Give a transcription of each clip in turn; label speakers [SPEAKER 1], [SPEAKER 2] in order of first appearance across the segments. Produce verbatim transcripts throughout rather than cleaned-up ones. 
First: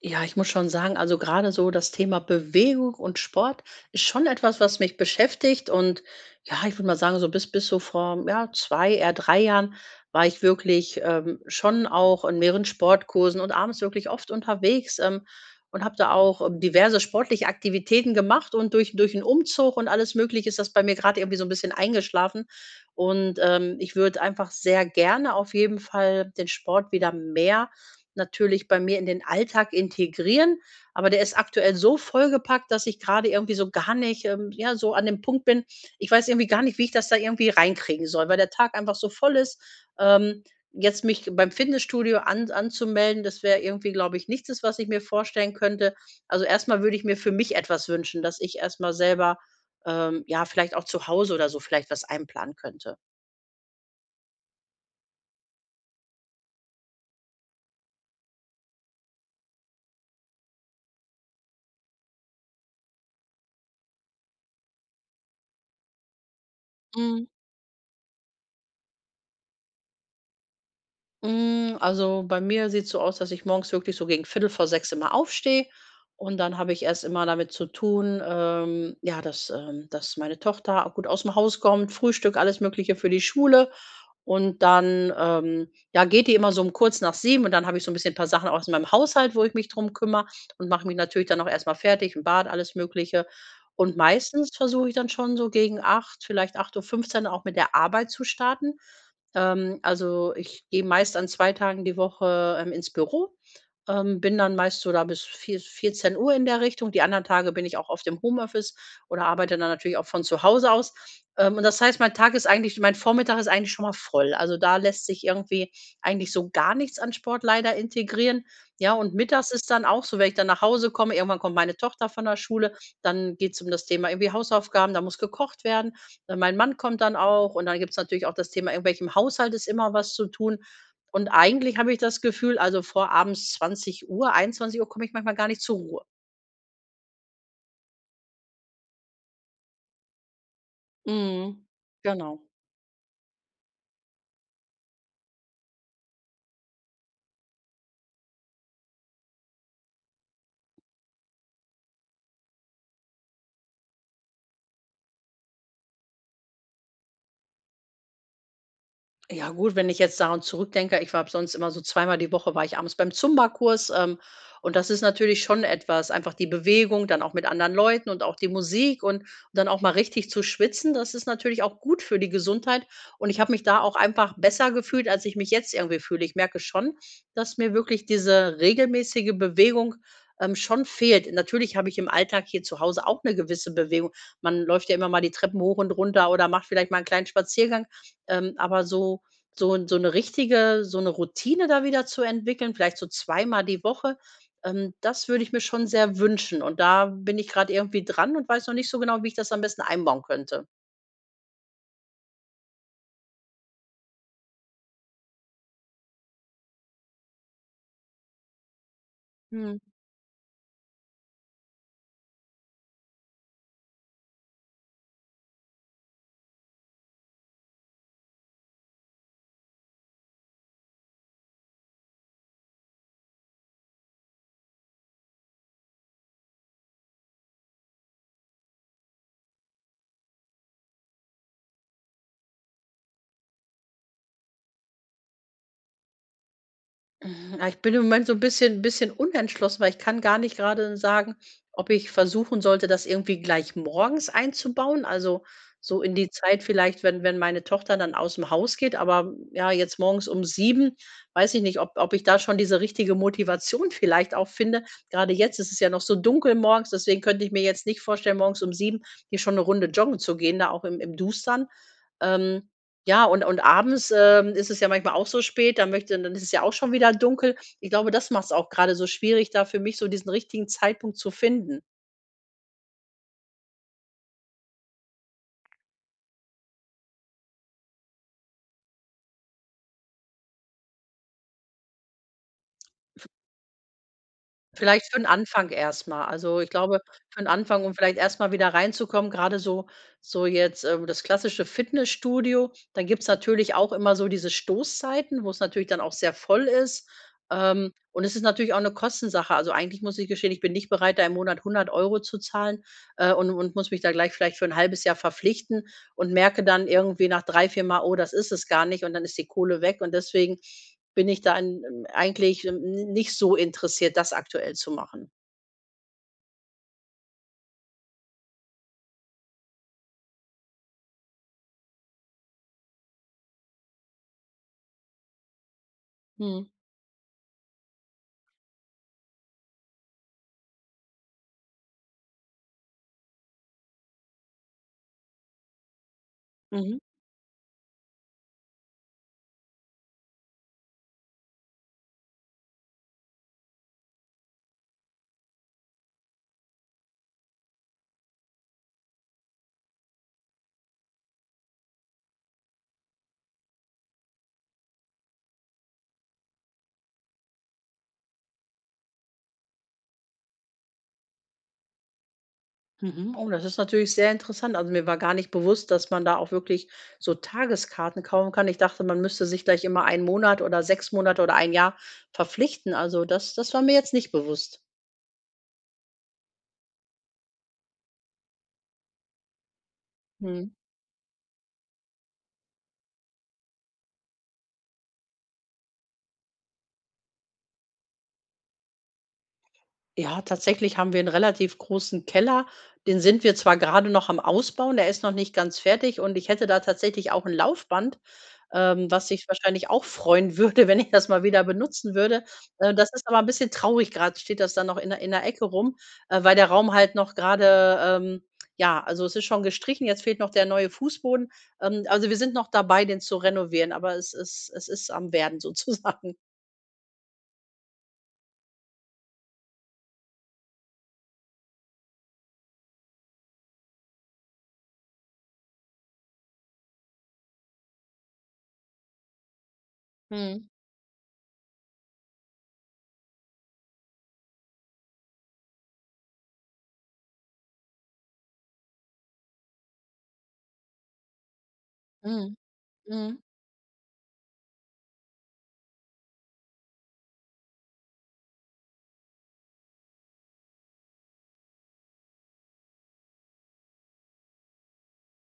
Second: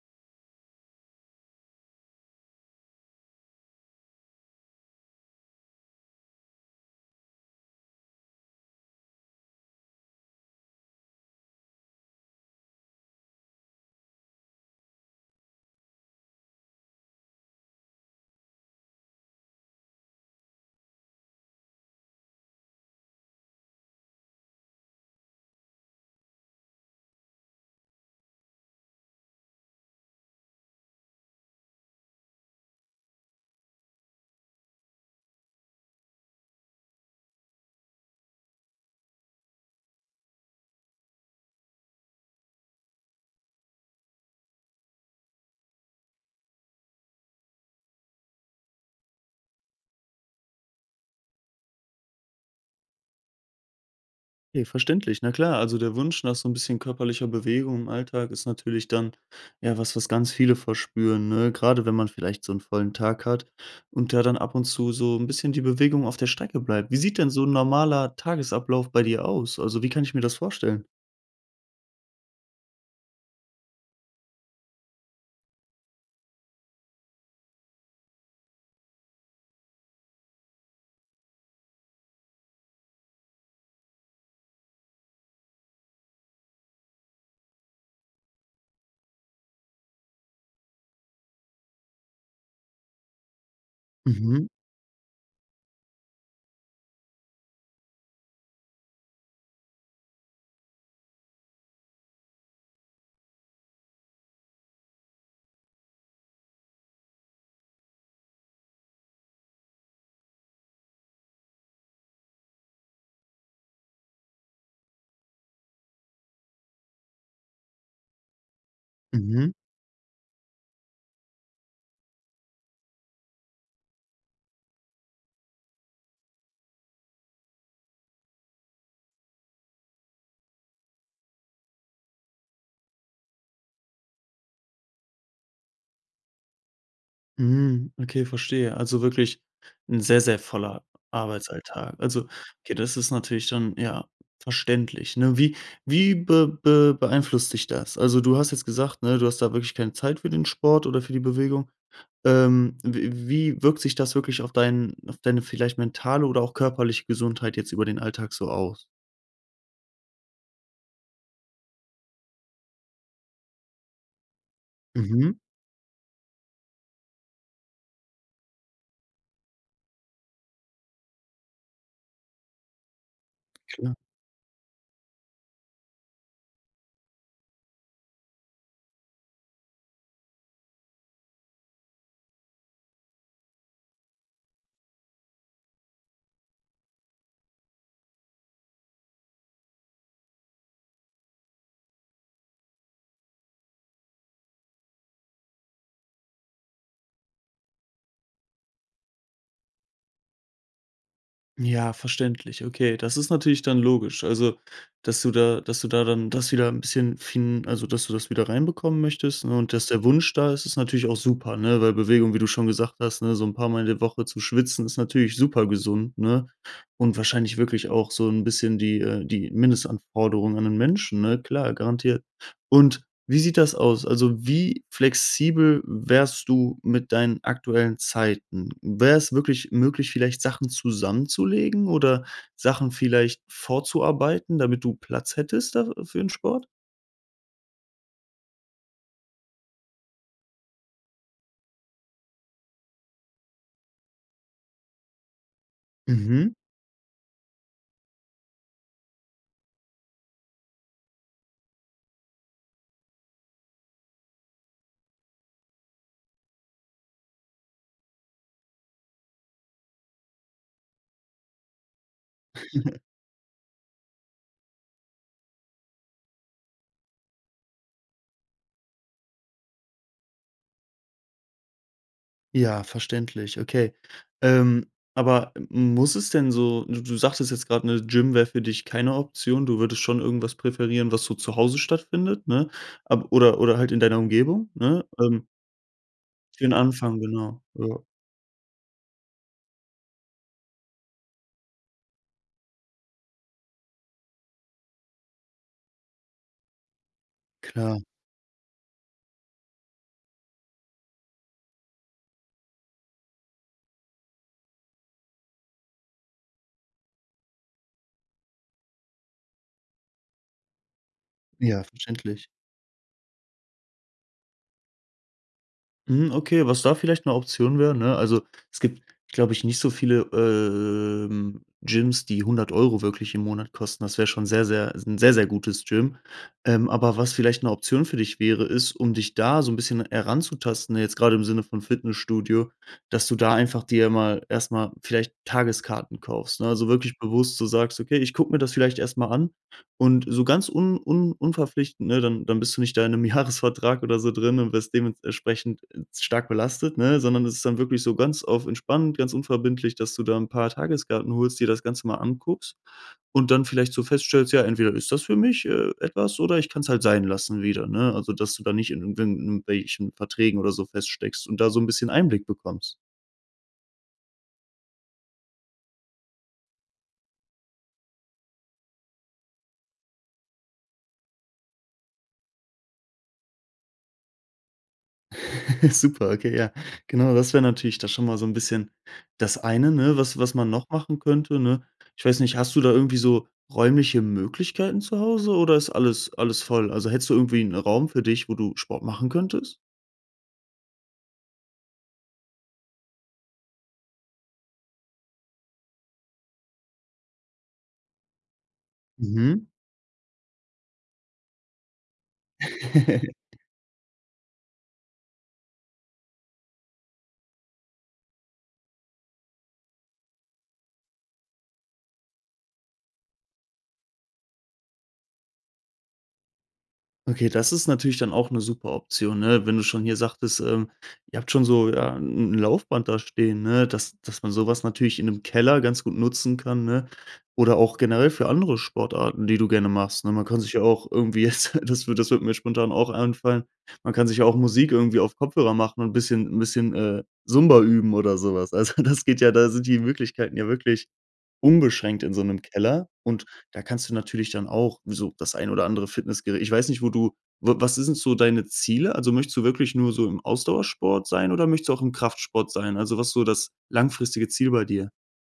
[SPEAKER 1] Ja, ich muss schon sagen, also gerade so das Thema Bewegung und Sport ist schon etwas, was mich beschäftigt. Und ja, ich würde mal sagen, so bis, bis so vor ja, zwei, eher drei Jahren war ich wirklich ähm, schon auch in mehreren Sportkursen und abends wirklich oft unterwegs ähm, und habe da auch ähm, diverse sportliche Aktivitäten gemacht. Und durch, durch einen Umzug und alles Mögliche ist das bei mir gerade irgendwie so ein bisschen eingeschlafen. Und ähm, ich würde einfach sehr gerne auf jeden Fall den Sport wieder mehr natürlich bei mir in den Alltag integrieren, aber der ist aktuell so vollgepackt, dass ich gerade irgendwie so gar nicht, ähm ja, so an dem Punkt bin. Ich weiß irgendwie gar nicht, wie ich das da irgendwie reinkriegen soll, weil der Tag einfach so voll ist. Ähm, Jetzt mich beim Fitnessstudio an anzumelden, das wäre irgendwie, glaube ich, nichts, ist was ich mir vorstellen könnte. Also, erstmal würde ich mir für mich etwas wünschen, dass ich erstmal selber, ähm, ja, vielleicht auch zu Hause oder so vielleicht was einplanen könnte.
[SPEAKER 2] Okay, verständlich. Na klar, also der Wunsch nach so ein bisschen körperlicher Bewegung im Alltag ist natürlich dann, ja, was, was ganz viele verspüren, ne? Grade wenn man vielleicht so einen vollen Tag hat und da dann ab und zu so ein bisschen die Bewegung auf der Strecke bleibt. Wie sieht
[SPEAKER 1] Mhm.
[SPEAKER 2] denn so ein normaler Tagesablauf bei dir aus? Also, wie kann ich mir das vorstellen?
[SPEAKER 1] Hm, also, bei mir sieht's so aus, dass ich morgens wirklich so gegen Viertel vor sechs immer aufstehe, und dann habe ich erst immer damit zu tun, ähm, ja, dass ähm, dass meine Tochter gut aus dem Haus kommt, Frühstück, alles Mögliche für die Schule. Und dann, ähm, ja, geht die immer so um kurz nach sieben, und dann habe ich so ein bisschen ein paar Sachen aus meinem Haushalt, wo ich mich drum kümmere und mache mich natürlich dann auch erstmal fertig, ein Bad, alles Mögliche. Und
[SPEAKER 2] Mhm,
[SPEAKER 1] meistens versuche ich dann schon so gegen acht, vielleicht acht Uhr fünfzehn, auch mit der Arbeit zu starten. Ähm, also, ich gehe meist an zwei Tagen die Woche, ähm, ins Büro, ähm, bin dann meist so da bis vier vierzehn Uhr in der Richtung. Die anderen Tage bin ich auch auf dem Homeoffice oder arbeite dann natürlich auch von zu Hause aus. Ähm, und das heißt, mein Tag ist eigentlich, mein Vormittag ist eigentlich schon mal voll. Also, da lässt sich irgendwie eigentlich so gar nichts an Sport leider integrieren. Ja, und
[SPEAKER 2] mhm.
[SPEAKER 1] mittags ist dann auch so, wenn ich dann nach Hause komme, irgendwann kommt meine Tochter von der Schule, dann geht's um das Thema irgendwie Hausaufgaben, da muss gekocht werden. Äh, mein Mann kommt dann auch, und dann gibt's natürlich auch das Thema, irgendwelchem Haushalt ist immer was zu tun. Und eigentlich habe ich das Gefühl, also vor abends 20:00 Uhr komme ich manchmal gar nicht zur Ruhe.
[SPEAKER 2] Mhm, okay, verstehe. Also wirklich ein sehr, sehr voller
[SPEAKER 1] Mhm.
[SPEAKER 2] Arbeitsalltag. Also,
[SPEAKER 1] Genau.
[SPEAKER 2] okay, das ist natürlich dann, ja, verständlich, ne? Wie wie be be beeinflusst dich das? Also, du hast jetzt gesagt, ne, du hast da wirklich keine Zeit für den Sport oder für die Bewegung. Ähm, w wie wirkt sich das wirklich auf deinen auf deine vielleicht mentale oder auch körperliche Gesundheit jetzt über den Alltag so aus?
[SPEAKER 1] Ja gut, wenn ich jetzt daran zurückdenke, ich war sonst immer so zweimal die Woche war ich abends beim Zumba-Kurs, ähm, und das ist
[SPEAKER 2] Mhm,
[SPEAKER 1] natürlich schon etwas, einfach die Bewegung, dann auch mit anderen Leuten und auch die Musik, und dann auch mal richtig zu schwitzen, das ist natürlich auch gut für die Gesundheit, und ich habe mich da
[SPEAKER 2] klar.
[SPEAKER 1] auch einfach besser gefühlt, als ich mich jetzt irgendwie fühle. Ich merke schon, dass mir wirklich diese regelmäßige Bewegung, ähm, schon fehlt. Natürlich habe ich im Alltag hier zu Hause auch eine gewisse Bewegung. Man läuft ja immer mal die Treppen hoch und runter oder macht vielleicht mal einen kleinen Spaziergang, ähm, aber so so so eine richtige, so eine Routine da wieder zu entwickeln, vielleicht so zweimal die Woche, ähm, das würde ich mir schon sehr wünschen. Und da bin ich gerade irgendwie dran und weiß noch nicht so genau, wie ich das am besten einbauen könnte.
[SPEAKER 2] Ja, verständlich. Okay, das ist natürlich dann logisch. Also, dass du da dass du da dann das wieder ein bisschen fin also, dass du das wieder reinbekommen möchtest, ne, und
[SPEAKER 1] Mhm.
[SPEAKER 2] dass der Wunsch da ist, ist natürlich auch super, ne, weil Bewegung, wie du schon gesagt hast, ne, so ein paar Mal in der Woche zu schwitzen, ist natürlich super gesund, ne, und wahrscheinlich wirklich auch so ein bisschen die, äh die Mindestanforderung an den Menschen, ne, klar, garantiert. Und wie sieht das aus? Also, wie flexibel wärst du mit deinen aktuellen Zeiten? Wäre es wirklich möglich, vielleicht Sachen zusammenzulegen oder Sachen vielleicht vorzuarbeiten, damit du Platz hättest da für 'n Sport?
[SPEAKER 1] Mhm, ah, Ich bin im Moment so 'n bisschen bisschen unentschlossen, weil ich kann gar nicht grade sagen, ob ich versuchen sollte, das irgendwie gleich morgens einzubauen, also, so in die
[SPEAKER 2] Mhm.
[SPEAKER 1] Zeit vielleicht, wenn wenn meine Tochter dann aus'm Haus geht, aber ja, jetzt morgens um sieben weiß ich nicht, ob ob ich da schon diese richtige Motivation vielleicht auch finde. Grade jetzt ist es ja noch so dunkel morgens, deswegen könnte ich mir jetzt nicht vorstellen, morgens um sieben hier schon 'ne Runde joggen zu gehen, da auch im im Dustern. Ähm, ja, und und abends, ähm, ist es ja manchmal auch so spät, dann möchte, dann ist es ja auch schon wieder dunkel. Ich glaube, das macht es auch gerade so schwierig, da für mich so diesen richtigen Zeitpunkt zu finden.
[SPEAKER 2] Ja, verständlich, okay. Ähm, aber muss es denn so du du sagtest jetzt gerade, eine Gym wäre für dich keine Option. Du würdest schon irgendwas präferieren, was so zu Hause stattfindet, ne? Ab oder oder halt in deiner Umgebung, ne?
[SPEAKER 1] Vielleicht für 'n
[SPEAKER 2] Ähm,
[SPEAKER 1] Anfang erst mal. Also,
[SPEAKER 2] für
[SPEAKER 1] ich
[SPEAKER 2] den
[SPEAKER 1] glaube,
[SPEAKER 2] Anfang,
[SPEAKER 1] für 'n
[SPEAKER 2] genau.
[SPEAKER 1] Anfang, um
[SPEAKER 2] Ja,
[SPEAKER 1] vielleicht erst mal wieder reinzukommen, grade so so jetzt, ähm, das klassische Fitnessstudio, dann gibt's natürlich auch immer so diese Stoßzeiten, wo's natürlich dann auch sehr voll ist. Ähm,
[SPEAKER 2] klar.
[SPEAKER 1] und es ist natürlich auch 'ne Kostensache. Also, eigentlich muss ich gestehen, ich bin nicht bereit, da im Monat hundert Euro zu zahlen, äh, und und muss mich da gleich vielleicht für 'n halbes Jahr verpflichten und merke dann irgendwie nach drei vier Mal: „Oh, das ist es gar nicht.“ Und dann ist die Kohle weg, und deswegen bin ich
[SPEAKER 2] Ja,
[SPEAKER 1] dann, ähm,
[SPEAKER 2] verständlich.
[SPEAKER 1] eigentlich nicht so interessiert, das aktuell zu machen.
[SPEAKER 2] Mhm, okay, was da vielleicht 'ne Option wäre, ne? Also, es gibt, glaube ich, nicht so viele, ähm, Gyms, die hundert Euro wirklich im Monat kosten. Das wäre schon sehr, sehr ist 'n sehr, sehr gutes Gym.
[SPEAKER 1] Mhm.
[SPEAKER 2] Ähm, aber was vielleicht 'ne Option für dich wäre, ist, um dich da so 'n bisschen heranzutasten, ne, jetzt grade im Sinne von Fitnessstudio, dass du da einfach dir mal erst mal vielleicht Tageskarten kaufst, ne? Also,
[SPEAKER 1] Mhm.
[SPEAKER 2] wirklich bewusst so sagst: „Okay, ich gucke mir das vielleicht erst mal an." Und so ganz un un unverpflichtend, ne, dann dann bist du nicht da in 'nem Jahresvertrag oder so drin und wirst dementsprechend stark belastet, ne? Sondern es ist dann wirklich so ganz auf entspannt, ganz unverbindlich, dass du da ein paar Tageskarten holst, dir das Ganze mal anguckst und dann vielleicht so feststellst: „Ja, entweder ist das für mich, äh, etwas oder ich kann es halt sein lassen wieder", ne? Also, dass du da nicht in irgendwelchen Verträgen oder so feststeckst und da so ein bisschen Einblick bekommst.
[SPEAKER 1] Mhm. Oh, das ist natürlich sehr interessant. Also, mir war gar nicht bewusst, dass man da auch wirklich so Tageskarten kaufen kann. Ich dachte, man müsste sich gleich immer einen Monat oder sechs Monate oder ein Jahr verpflichten. Also, das das war mir jetzt nicht bewusst.
[SPEAKER 2] Super, okay, ja. Genau, das wäre natürlich da schon mal so ein bisschen das eine, ne, was was man
[SPEAKER 1] Mhm.
[SPEAKER 2] noch machen könnte, ne? Ich weiß nicht, hast du da irgendwie so räumliche Möglichkeiten zu Hause oder ist alles alles voll? Also, hättest du irgendwie einen Raum für dich, wo du Sport machen könntest?
[SPEAKER 1] Ja, tatsächlich haben wir einen relativ großen Keller. Den sind wir zwar gerade noch am Ausbauen, der ist noch nicht ganz fertig, und ich hätte da tatsächlich auch ein Laufband, ähm, was ich
[SPEAKER 2] Mhm.
[SPEAKER 1] wahrscheinlich auch freuen würde, wenn ich das mal wieder benutzen würde. Äh, das ist aber ein bisschen traurig. Gerade steht das dann noch in der in der Ecke rum, äh, weil der Raum halt noch gerade ähm ja, also es ist schon gestrichen, jetzt fehlt noch der neue Fußboden. Ähm, also wir sind noch dabei, den zu renovieren, aber es ist es ist am Werden sozusagen.
[SPEAKER 2] Okay, das ist natürlich dann auch eine super Option, ne? Wenn du schon hier sagtest, ähm, ihr habt schon so, ja, ein Laufband da stehen, ne, dass dass man sowas natürlich in einem Keller ganz gut nutzen kann, ne? Oder auch generell für andere Sportarten, die du gerne machst, ne? Man kann
[SPEAKER 1] Mhm.
[SPEAKER 2] sich ja auch irgendwie jetzt das wird das wird mir spontan auch einfallen, man kann sich ja auch Musik irgendwie auf Kopfhörer machen und ein bisschen 'n bisschen, äh, Zumba üben oder sowas. Also, das geht ja da sind die Möglichkeiten ja wirklich unbeschränkt in so
[SPEAKER 1] Mhm.
[SPEAKER 2] 'nem Keller
[SPEAKER 1] Mhm.
[SPEAKER 2] und da kannst du natürlich dann auch so das ein oder andere Fitnessgerät ich weiß nicht, wo du w was sind so deine Ziele? Also, möchtest du wirklich nur so im Ausdauersport sein oder möchtest du auch im Kraftsport sein? Also, was ist so das langfristige Ziel bei dir?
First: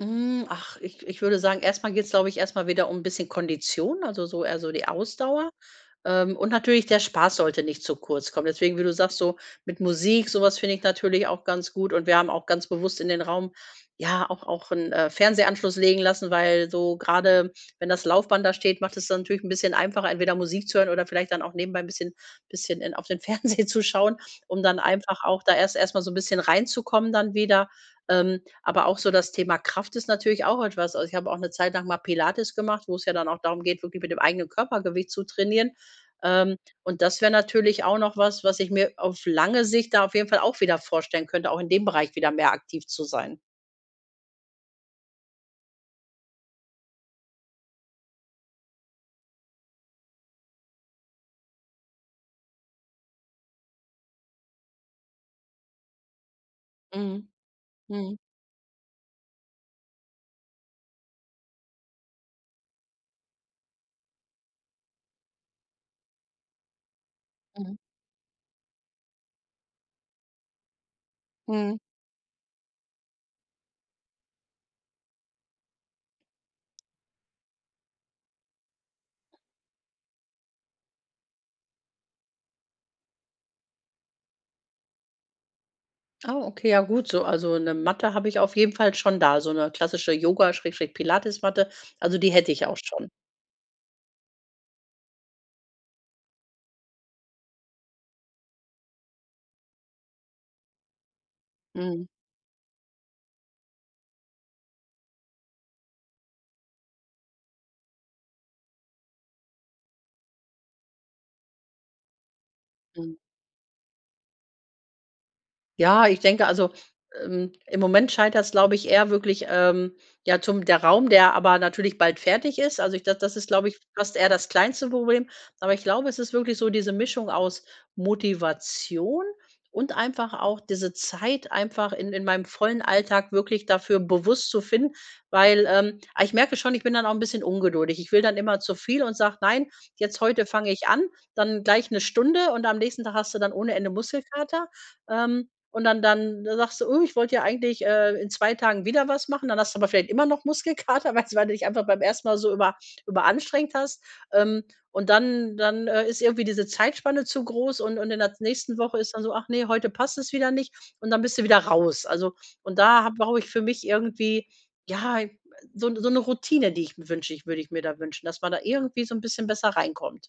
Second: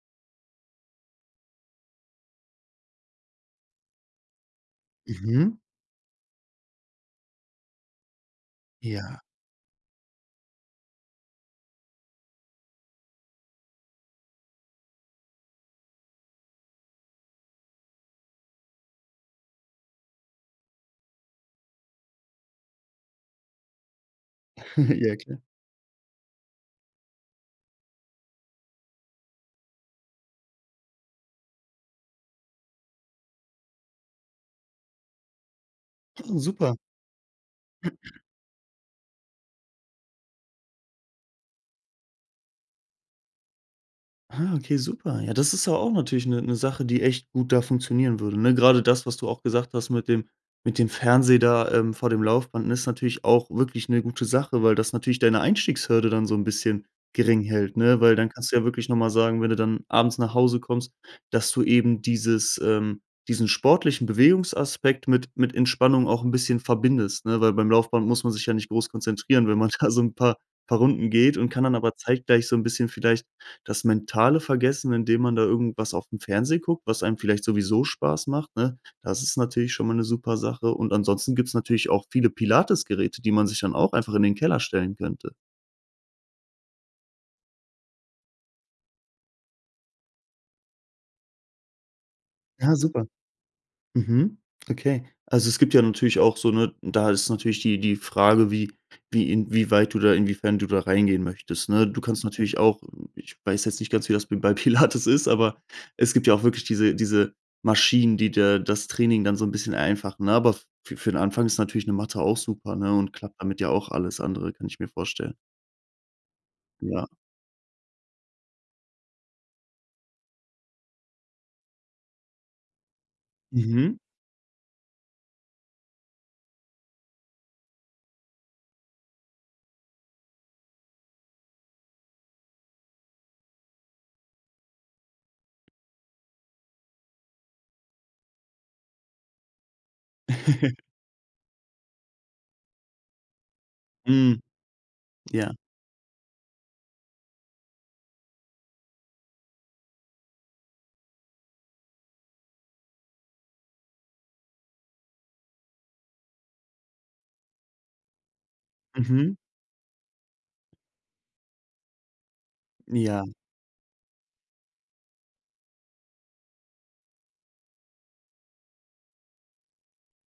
[SPEAKER 1] Hm, ach, ich ich würde sagen, erstmal geht es, glaube ich, erstmal wieder um ein bisschen Kondition, also, so eher so die Ausdauer.
[SPEAKER 2] Mhm.
[SPEAKER 1] Ähm, und natürlich der Spaß sollte nicht zu kurz kommen. Deswegen, wie du sagst,
[SPEAKER 2] Ja,
[SPEAKER 1] so mit Musik, sowas finde ich natürlich auch ganz gut. Und wir haben auch ganz bewusst in den Raum, ja, auch auch einen äh, Fernsehanschluss legen lassen, weil so gerade wenn das Laufband da steht, macht es dann natürlich ein bisschen einfacher, entweder Musik zu hören oder vielleicht dann auch nebenbei ein bisschen bisschen in auf den Fernseher zu schauen, um dann
[SPEAKER 2] ja
[SPEAKER 1] einfach
[SPEAKER 2] klar.
[SPEAKER 1] auch da erst erstmal so ein bisschen reinzukommen dann wieder. Ähm, aber auch so das Thema Kraft ist natürlich auch etwas. Also, ich habe auch eine Zeit lang mal Pilates gemacht, wo es ja dann auch darum geht, wirklich mit dem eigenen Körpergewicht zu trainieren. Ähm,
[SPEAKER 2] Super.
[SPEAKER 1] und das wäre natürlich auch noch was, was ich mir auf lange Sicht da auf jeden Fall auch wieder vorstellen könnte, auch in dem Bereich wieder mehr aktiv zu sein.
[SPEAKER 2] Ah, okay, super. Ja, das ist ja auch natürlich eine Sache, die echt gut da funktionieren würde, ne? Gerade das, was du auch gesagt hast mit dem mit dem Fernseher da, ähm, vor dem Laufband, ne, ist natürlich auch wirklich eine gute Sache, weil das natürlich deine Einstiegshürde dann so ein bisschen
[SPEAKER 1] Mhm.
[SPEAKER 2] gering hält, ne? Weil
[SPEAKER 1] Mhm.
[SPEAKER 2] dann kannst du ja wirklich noch mal sagen, wenn du dann abends nach Hause kommst, dass du eben dieses ähm, diesen sportlichen Bewegungsaspekt mit mit Entspannung auch ein bisschen verbindest, ne? Weil beim
[SPEAKER 1] Mhm.
[SPEAKER 2] Laufband muss man sich ja nicht groß konzentrieren, wenn man da so ein paar paar Runden geht und kann dann
[SPEAKER 1] Mhm.
[SPEAKER 2] aber zeitgleich so ein bisschen vielleicht das mentale Vergessen, indem man da irgendwas auf dem Fernseher guckt, was einem vielleicht sowieso Spaß macht, ne? Das ist natürlich schon mal 'ne super Sache und ansonsten gibt's natürlich auch viele Pilates-Geräte, die man sich dann auch einfach in den Keller stellen könnte.
[SPEAKER 1] Ah, okay, ja gut, so also eine Matte habe ich auf jeden Fall schon da, so eine klassische Yoga Pilates Matte. Also, die hätte ich
[SPEAKER 2] Ja,
[SPEAKER 1] auch
[SPEAKER 2] super.
[SPEAKER 1] schon.
[SPEAKER 2] Mhm. Okay. Also, es gibt ja natürlich auch so eine. Da ist natürlich die die Frage, wie wie inwieweit du da inwiefern du da reingehen möchtest, ne? Du
[SPEAKER 1] Mhm.
[SPEAKER 2] kannst natürlich auch ich weiß jetzt nicht ganz, wie das b bei Pilates ist, aber es gibt ja auch wirklich diese diese Maschinen, die dir das Training dann so ein bisschen vereinfachen, ne? Aber für für 'n Anfang ist natürlich eine Matte auch super, ne, und
[SPEAKER 1] Mhm.
[SPEAKER 2] klappt damit ja auch alles andere, kann ich mir vorstellen.
[SPEAKER 1] Ja, ich denke, also,
[SPEAKER 2] Ja.
[SPEAKER 1] ähm, im Moment scheitert's, glaube ich, eher wirklich, ähm, ja, zum der Raum, der aber natürlich bald fertig ist. Also, ich das das ist, glaube ich,
[SPEAKER 2] Mhm.
[SPEAKER 1] fast eher das kleinste Problem. Aber ich glaube, es ist wirklich so diese Mischung aus Motivation und einfach auch diese Zeit einfach in in meinem vollen Alltag wirklich dafür bewusst zu finden, weil, ähm ah, ich merke schon, ich bin dann auch ein bisschen ungeduldig. Ich will dann immer zu viel und sage: „Nein, jetzt heute fange ich an.“ Dann gleich eine Stunde, und am nächsten Tag hast du dann ohne Ende
[SPEAKER 2] Mhm.
[SPEAKER 1] Muskelkater. Ähm,
[SPEAKER 2] Ja.
[SPEAKER 1] und dann dann sagst du: „Oh, ich wollte ja eigentlich, äh, in zwei Tagen wieder was machen.“ Dann hast du aber vielleicht immer noch Muskelkater, weil weil du dich einfach beim ersten Mal so über überanstrengt hast. Ähm, und dann dann, äh, ist irgendwie diese Zeitspanne zu groß, und und in der nächsten Woche ist dann so:
[SPEAKER 2] Mhm.
[SPEAKER 1] „Ach nee, heute passt es wieder nicht.“ Und dann bist du wieder raus. Also, und da habe
[SPEAKER 2] Ja.
[SPEAKER 1] brauche ich für mich irgendwie, ja, so 'ne so eine Routine, die ich mir wünsche, ich würde ich mir da wünschen, dass man da irgendwie so ein bisschen besser reinkommt.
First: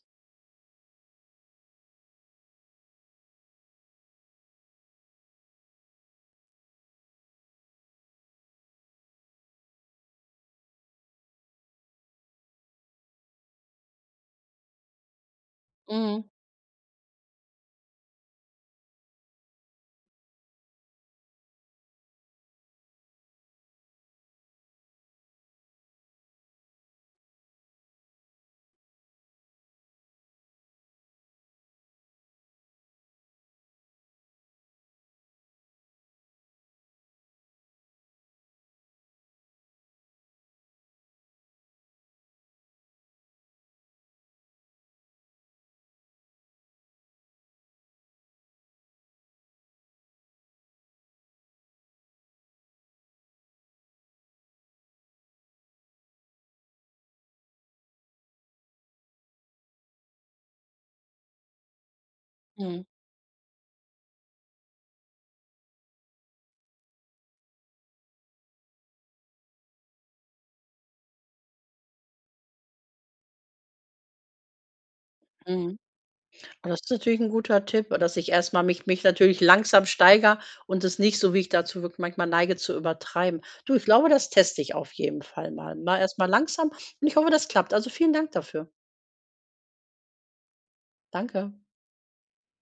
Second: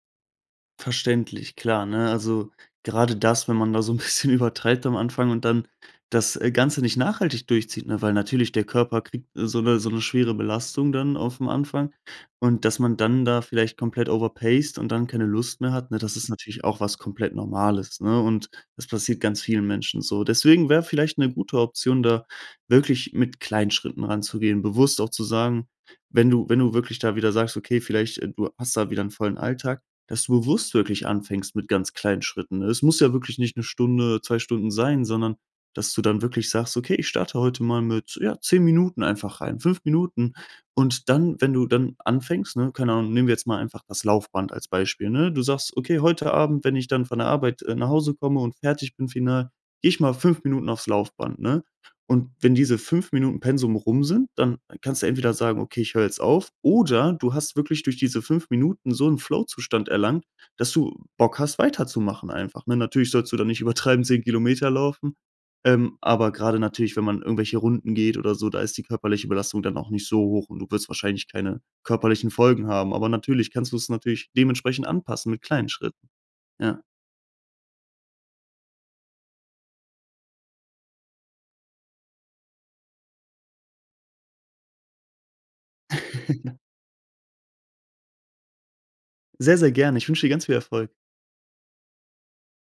[SPEAKER 2] Verständlich, klar, ne? Also, gerade das, wenn man da so ein bisschen übertreibt am Anfang und dann das, äh, Ganze nicht nachhaltig durchzieht, ne? Weil natürlich der Körper kriegt äh, so eine so eine schwere Belastung dann auf dem Anfang und dass man dann da vielleicht komplett overpaced und dann keine Lust mehr hat, ne, das
[SPEAKER 1] Mhm,
[SPEAKER 2] ist natürlich auch was komplett Normales, ne? Und das passiert ganz vielen Menschen so. Deswegen wäre vielleicht eine gute Option, da wirklich mit kleinen Schritten ranzugehen, bewusst auch zu sagen, wenn du wenn du wirklich da wieder sagst: „Okay, vielleicht, äh, du hast da wieder einen vollen Alltag", dass du bewusst wirklich anfängst mit ganz kleinen Schritten, ne? Es muss ja wirklich nicht eine Stunde, zwei Stunden sein, sondern dass du dann wirklich sagst: „Okay, ich starte heute mal mit, ja, zehn Minuten einfach rein, fünf Minuten." Und dann, wenn du dann anfängst, ne, keine Ahnung, nehmen wir jetzt mal einfach das Laufband als Beispiel, ne? Du sagst: „Okay, heute Abend, wenn ich dann von der Arbeit, äh, nach Hause komme und fertig bin final, gehe ich mal fünf Minuten aufs Laufband", ne? Und wenn diese fünf Minuten Pensum rum sind, dann kannst du entweder sagen: „Okay, ich höre jetzt auf", oder du hast wirklich durch diese fünf Minuten so einen Flow-Zustand erlangt, dass du Bock hast, weiterzumachen einfach, ne?
[SPEAKER 1] mhm,
[SPEAKER 2] Natürlich sollst du da nicht übertreiben, zehn Kilometer laufen, ähm, aber gerade natürlich, wenn man irgendwelche Runden geht oder so, da ist die körperliche Belastung dann auch nicht so hoch und du wirst wahrscheinlich keine körperlichen Folgen haben. Aber natürlich kannst du es natürlich dementsprechend anpassen mit kleinen
[SPEAKER 1] mhm.
[SPEAKER 2] Schritten. Ja,
[SPEAKER 1] Das ist natürlich 'n guter Tipp, dass ich erst mal mich mich natürlich langsam steigere und es nicht so, wie ich dazu wirklich manchmal neige, zu übertreiben. Du, ich glaube, das teste ich auf jeden Fall mal. Mal erst mal langsam, und ich hoffe, das klappt. Also, vielen Dank dafür.
[SPEAKER 2] sehr, sehr gerne. Ich wünsche dir ganz viel Erfolg.
[SPEAKER 1] Danke.